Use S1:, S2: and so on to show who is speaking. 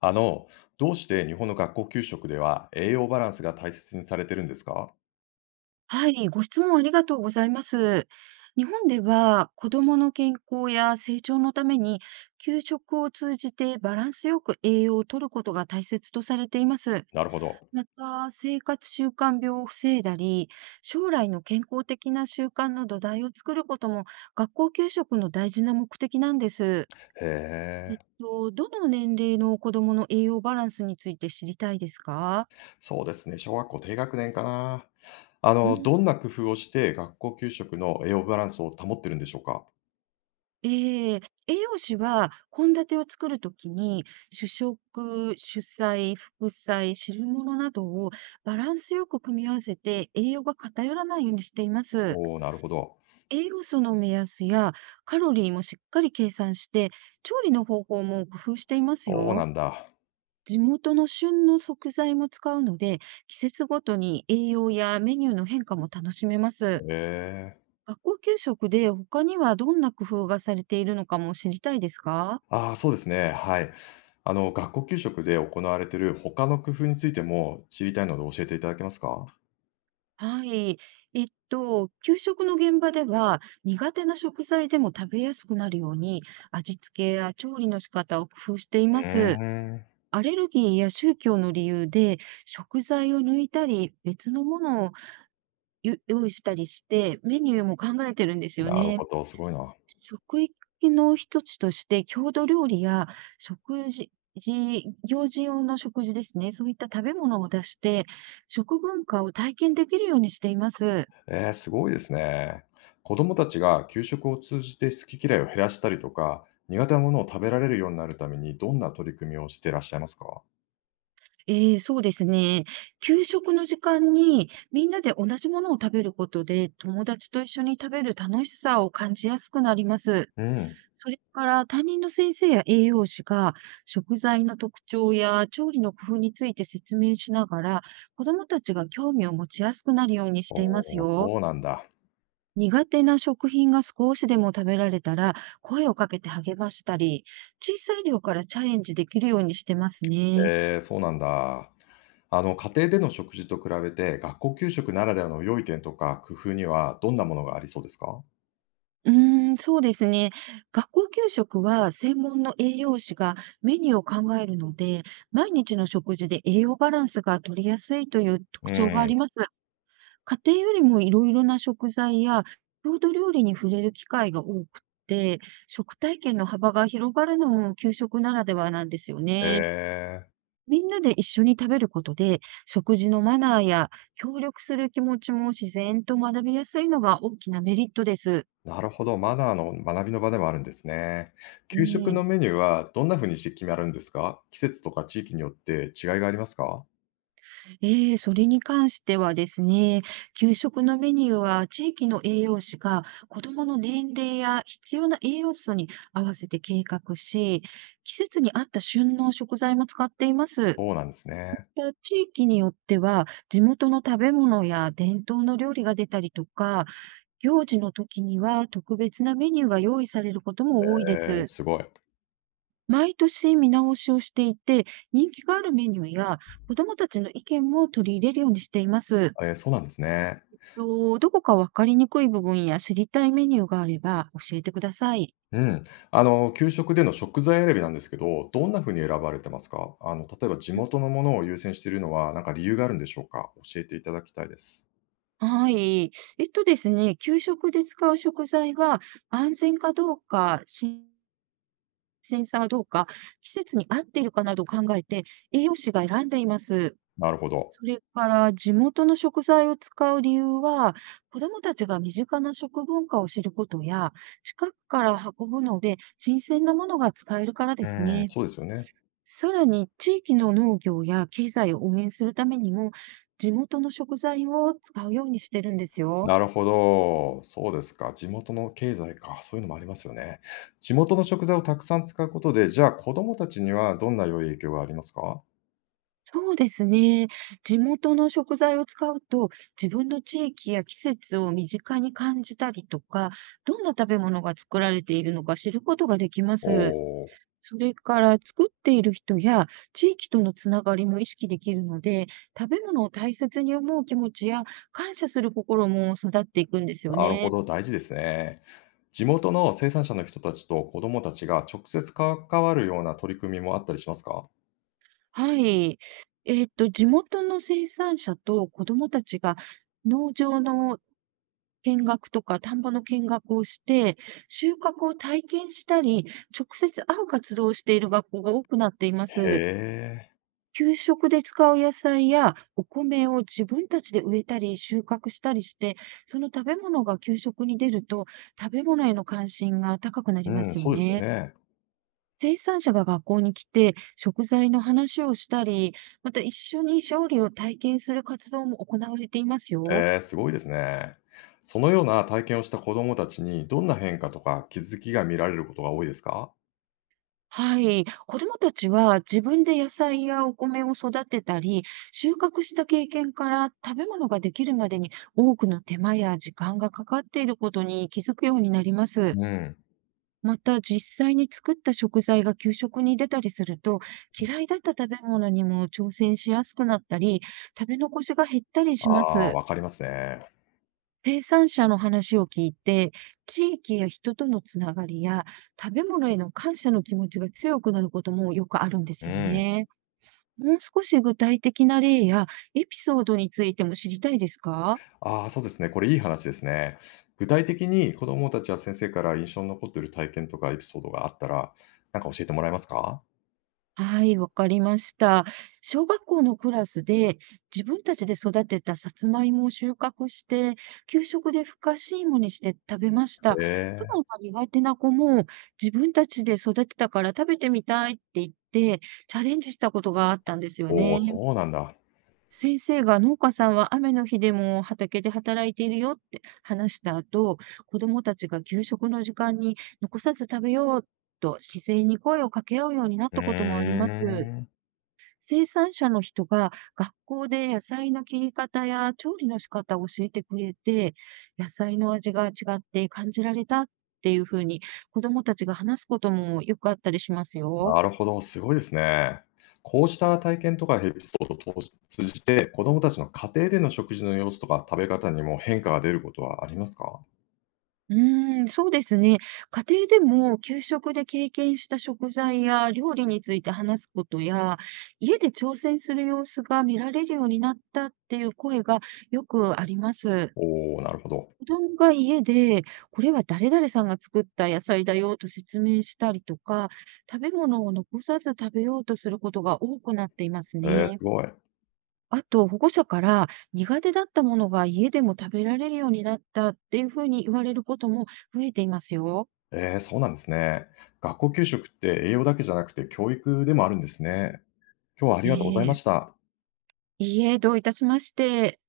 S1: あの、どうして日本の学校給食では栄養バランスが大切にされてるんですか？
S2: はい、ご質問ありがとうございます。日本では子どもの健康や成長のために給食を通じてバランスよく栄養を摂ることが大切とされています。
S1: なるほど。
S2: また、生活習慣病を防いだり、将来の健康的な習慣の土台を作ることも学校給食の大事な目的なんです。
S1: へえ、
S2: どの年齢の子どもの栄養バランスについて知りたいですか？
S1: そうですね。小学校低学年かな。
S2: うん。
S1: どんな工夫をして学校給食の栄養バランスを保ってるんでしょうか？
S2: ええ、栄養士は献立を作るときに、主食、主菜、副菜、汁物などをバランスよく組み合わせて、栄養が偏らないようにしています。
S1: おおー、なるほど。
S2: 栄養素の目安やカロリーもしっかり計算して、調理の方法も工夫しています
S1: そうな
S2: よ。
S1: んだ。
S2: 地元の旬の食材も使うので、季節ごとに栄養やメニューの変化も楽しめます。
S1: へえ。
S2: 学校給食で他にはどんな工夫がされているのかも知りたいですか。
S1: ああ、そうですね。はい。学校給食で行われている他の工夫についても知りたいので教えていただけますか？
S2: はい。給食の現場では、苦手な食材でも食べやすくなるように、味付けや調理の仕方を工夫していま
S1: う
S2: す。
S1: ーん。
S2: アレルギーや宗教の理由で、食材を抜いたり、別のものをゆ用意したりして、メニューも考えてるんですよ
S1: なる
S2: ね。
S1: ほど。すごいな。
S2: 食育の一つとして、郷土料理や食事、事行事用の食事ですね。そういった食べ物を出して、食文化を体験できるようにしています。
S1: ええ、すごいですね。子供たちが給食を通じて好き嫌いを減らしたりとか、苦手なものを食べられるようになるためにどんな取り組みをしていらっしゃいますか？
S2: ええ、そうですね。給食の時間にみんなで同じものを食べることで、友達と一緒に食べる楽しさを感じやすくなります。
S1: うん。
S2: それから担任の先生や栄養士が食材の特徴や調理の工夫について説明しながら、子どもたちが興味を持ちやすくなるようにしています
S1: おお、
S2: よ。
S1: そうなんだ。
S2: 苦手な食品が少しでも食べられたら、声をかけて励ましたり、小さい量からチャレンジできるようにしてますね。
S1: ええ、そうなんだ。家庭での食事と比べて、学校給食ならではの良い点とか工夫にはどんなものがありそうですか？
S2: うーん、そうですね。学校給食は専門の栄養士がメニューを考えるので、毎日の食事で栄養バランスが取りやすいという
S1: う
S2: 特徴があ
S1: ん。
S2: ります。家庭よりもいろいろな食材や郷土料理に触れる機会が多くて、食体験の幅が広がるのも給食ならではなんですよ
S1: え
S2: ね。
S1: え、
S2: みんなで一緒に食べることで、食事のマナーや協力する気持ちも自然と学びやすいのが大きなメリットです。
S1: なるほど、マナーの学びの場でもあるんですね。給食
S2: ええ
S1: のメニューはどんな風にして決まるんですか？季節とか地域によって違いがありますか？
S2: それに関してはですね、給食のメニューは地域の栄養士が子どもの年齢や必要な栄養素に合わせて計画し、季節に合った旬の食材も使っています。
S1: そうなんですね。
S2: また地域によっては地元の食べ物や伝統の料理が出たりとか、行事の時には特別なメニューが用意されることも多いで
S1: ええ、
S2: す。
S1: すごい。
S2: 毎年見直しをしていて、人気があるメニューや子どもたちの意見も取り入れるようにしています。
S1: ええ、そうなんですね。
S2: と、どこか分かりにくい部分や知りたいメニューがあれば教えてください。
S1: うん。給食での食材選びなんですけど、どんな風に選ばれてますか？例えば地元のものを優先しているのは、なんか理由があるんでしょうか？教えていただきたいです。
S2: はい。えっとですね、給食で使う食材は安全かどうか、新鮮さがどうか、季節に合っているかなどを考えて栄養士が選んでいます。
S1: なるほど。
S2: それから地元の食材を使う理由は、子どもたちが身近な食文化を知ることや、近くから運ぶので新鮮なものが使えるからで
S1: う
S2: す
S1: ん、
S2: ね。
S1: そうですよね。
S2: さらに地域の農業や経済を応援するためにも、地元の食材を使うようにしてるんですよ。
S1: なるほど。そうですか。地元の経済か、そういうのもありますよね。地元の食材をたくさん使うことで、じゃあ、子供たちにはどんな良い影響がありますか？
S2: そうですね。地元の食材を使うと、自分の地域や季節を身近に感じたりとか、どんな食べ物が作られているのか知ることができま
S1: お
S2: す。
S1: おー。
S2: それから、作っている人や地域とのつながりも意識できるので、食べ物を大切に思う気持ちや感謝する心も育っていくんですよ
S1: なるほ
S2: ね。
S1: ど、大事ですね。地元の生産者の人たちと子どもたちが直接関わるような取り組みもあったりしますか？
S2: はい。地元の生産者と子どもたちが農場の見学とか田んぼの見学をして、収穫を体験したり、直接会う活動をしている学校が多くなっていま
S1: へ
S2: す。
S1: え、
S2: 給食で使う野菜やお米を自分たちで植えたり収穫したりして、その食べ物が給食に出ると、食べ物への関心が高くなり
S1: う
S2: ます
S1: ん、
S2: よ
S1: そうですよ
S2: ね。
S1: ね。
S2: 生産者が学校に来て、食材の話をしたり、また一緒に調理を体験する活動も行われていますよ。
S1: ええ、すごいですね。そのような体験をした子どもたちに、どんな変化とか気づきが見られることが多いですか？
S2: はい。子どもたちは自分で野菜やお米を育てたり、収穫した経験から食べ物ができるまでに多くの手間や時間がかかっていることに気づくようになります。
S1: うん。
S2: また実際に作った食材が給食に出たりすると、嫌いだった食べ物にも挑戦しやすくなったり、食べ残しが減ったり
S1: あ
S2: しま
S1: あ、
S2: す。
S1: わかりますね。
S2: 生産者の話を聞いて、地域や人とのつながりや食べ物への感謝の気持ちが強くなることもよくあるんで
S1: う
S2: すよ
S1: ん。
S2: ね。もう少し具体的な例やエピソードについても知りたいですか。
S1: ああ、そうですね、これいい話ですね。具体的に子どもたちや先生から印象に残っている体験とかエピソードがあったら、なんか教えてもらえますか？
S2: はい、わかりました。小学校のクラスで自分たちで育てたさつまいもを収穫して、給食でふかし芋にして食べました。
S1: へ
S2: 普
S1: え。
S2: 段は苦手な子も自分たちで育てたから食べてみたいって言ってチャレンジしたことがあったんですよ
S1: お
S2: ね。
S1: お、そうなんだ。
S2: 先生が農家さんは雨の日でも畑で働いているよって話した後、子どもたちが給食の時間に残さず食べようと自然に声を掛け合うようになっ
S1: う
S2: たこともあります。
S1: ーん。
S2: 生産者の人が学校で野菜の切り方や調理の仕方を教えてくれて、野菜の味が違って感じられたっていうふうに子どもたちが話すこともよくあったりしますよ。
S1: なるほど、すごいですね。こうした体験とかエピソードを通じて、子供たちの家庭での食事の様子とか食べ方にも変化が出ることはありますか？
S2: うーん、そうですね。家庭でも給食で経験した食材や料理について話すことや、家で挑戦する様子が見られるようになったっていう声がよくあります。
S1: おおー、なるほど。
S2: 子供が家で、これは誰々さんが作った野菜だよと説明したりとか、食べ物を残さず食べようとすることが多くなっています
S1: ええ、す
S2: ね。
S1: ごい。
S2: あと、保護者から苦手だったものが家でも食べられるようになったっていうふうに言われることも増えていますよ。
S1: ええ、そうなんですね。学校給食って栄養だけじゃなくて、教育でもあるんですね。今日はあり
S2: え
S1: がとうございま
S2: え。
S1: した。
S2: いいえ、どういたしまして。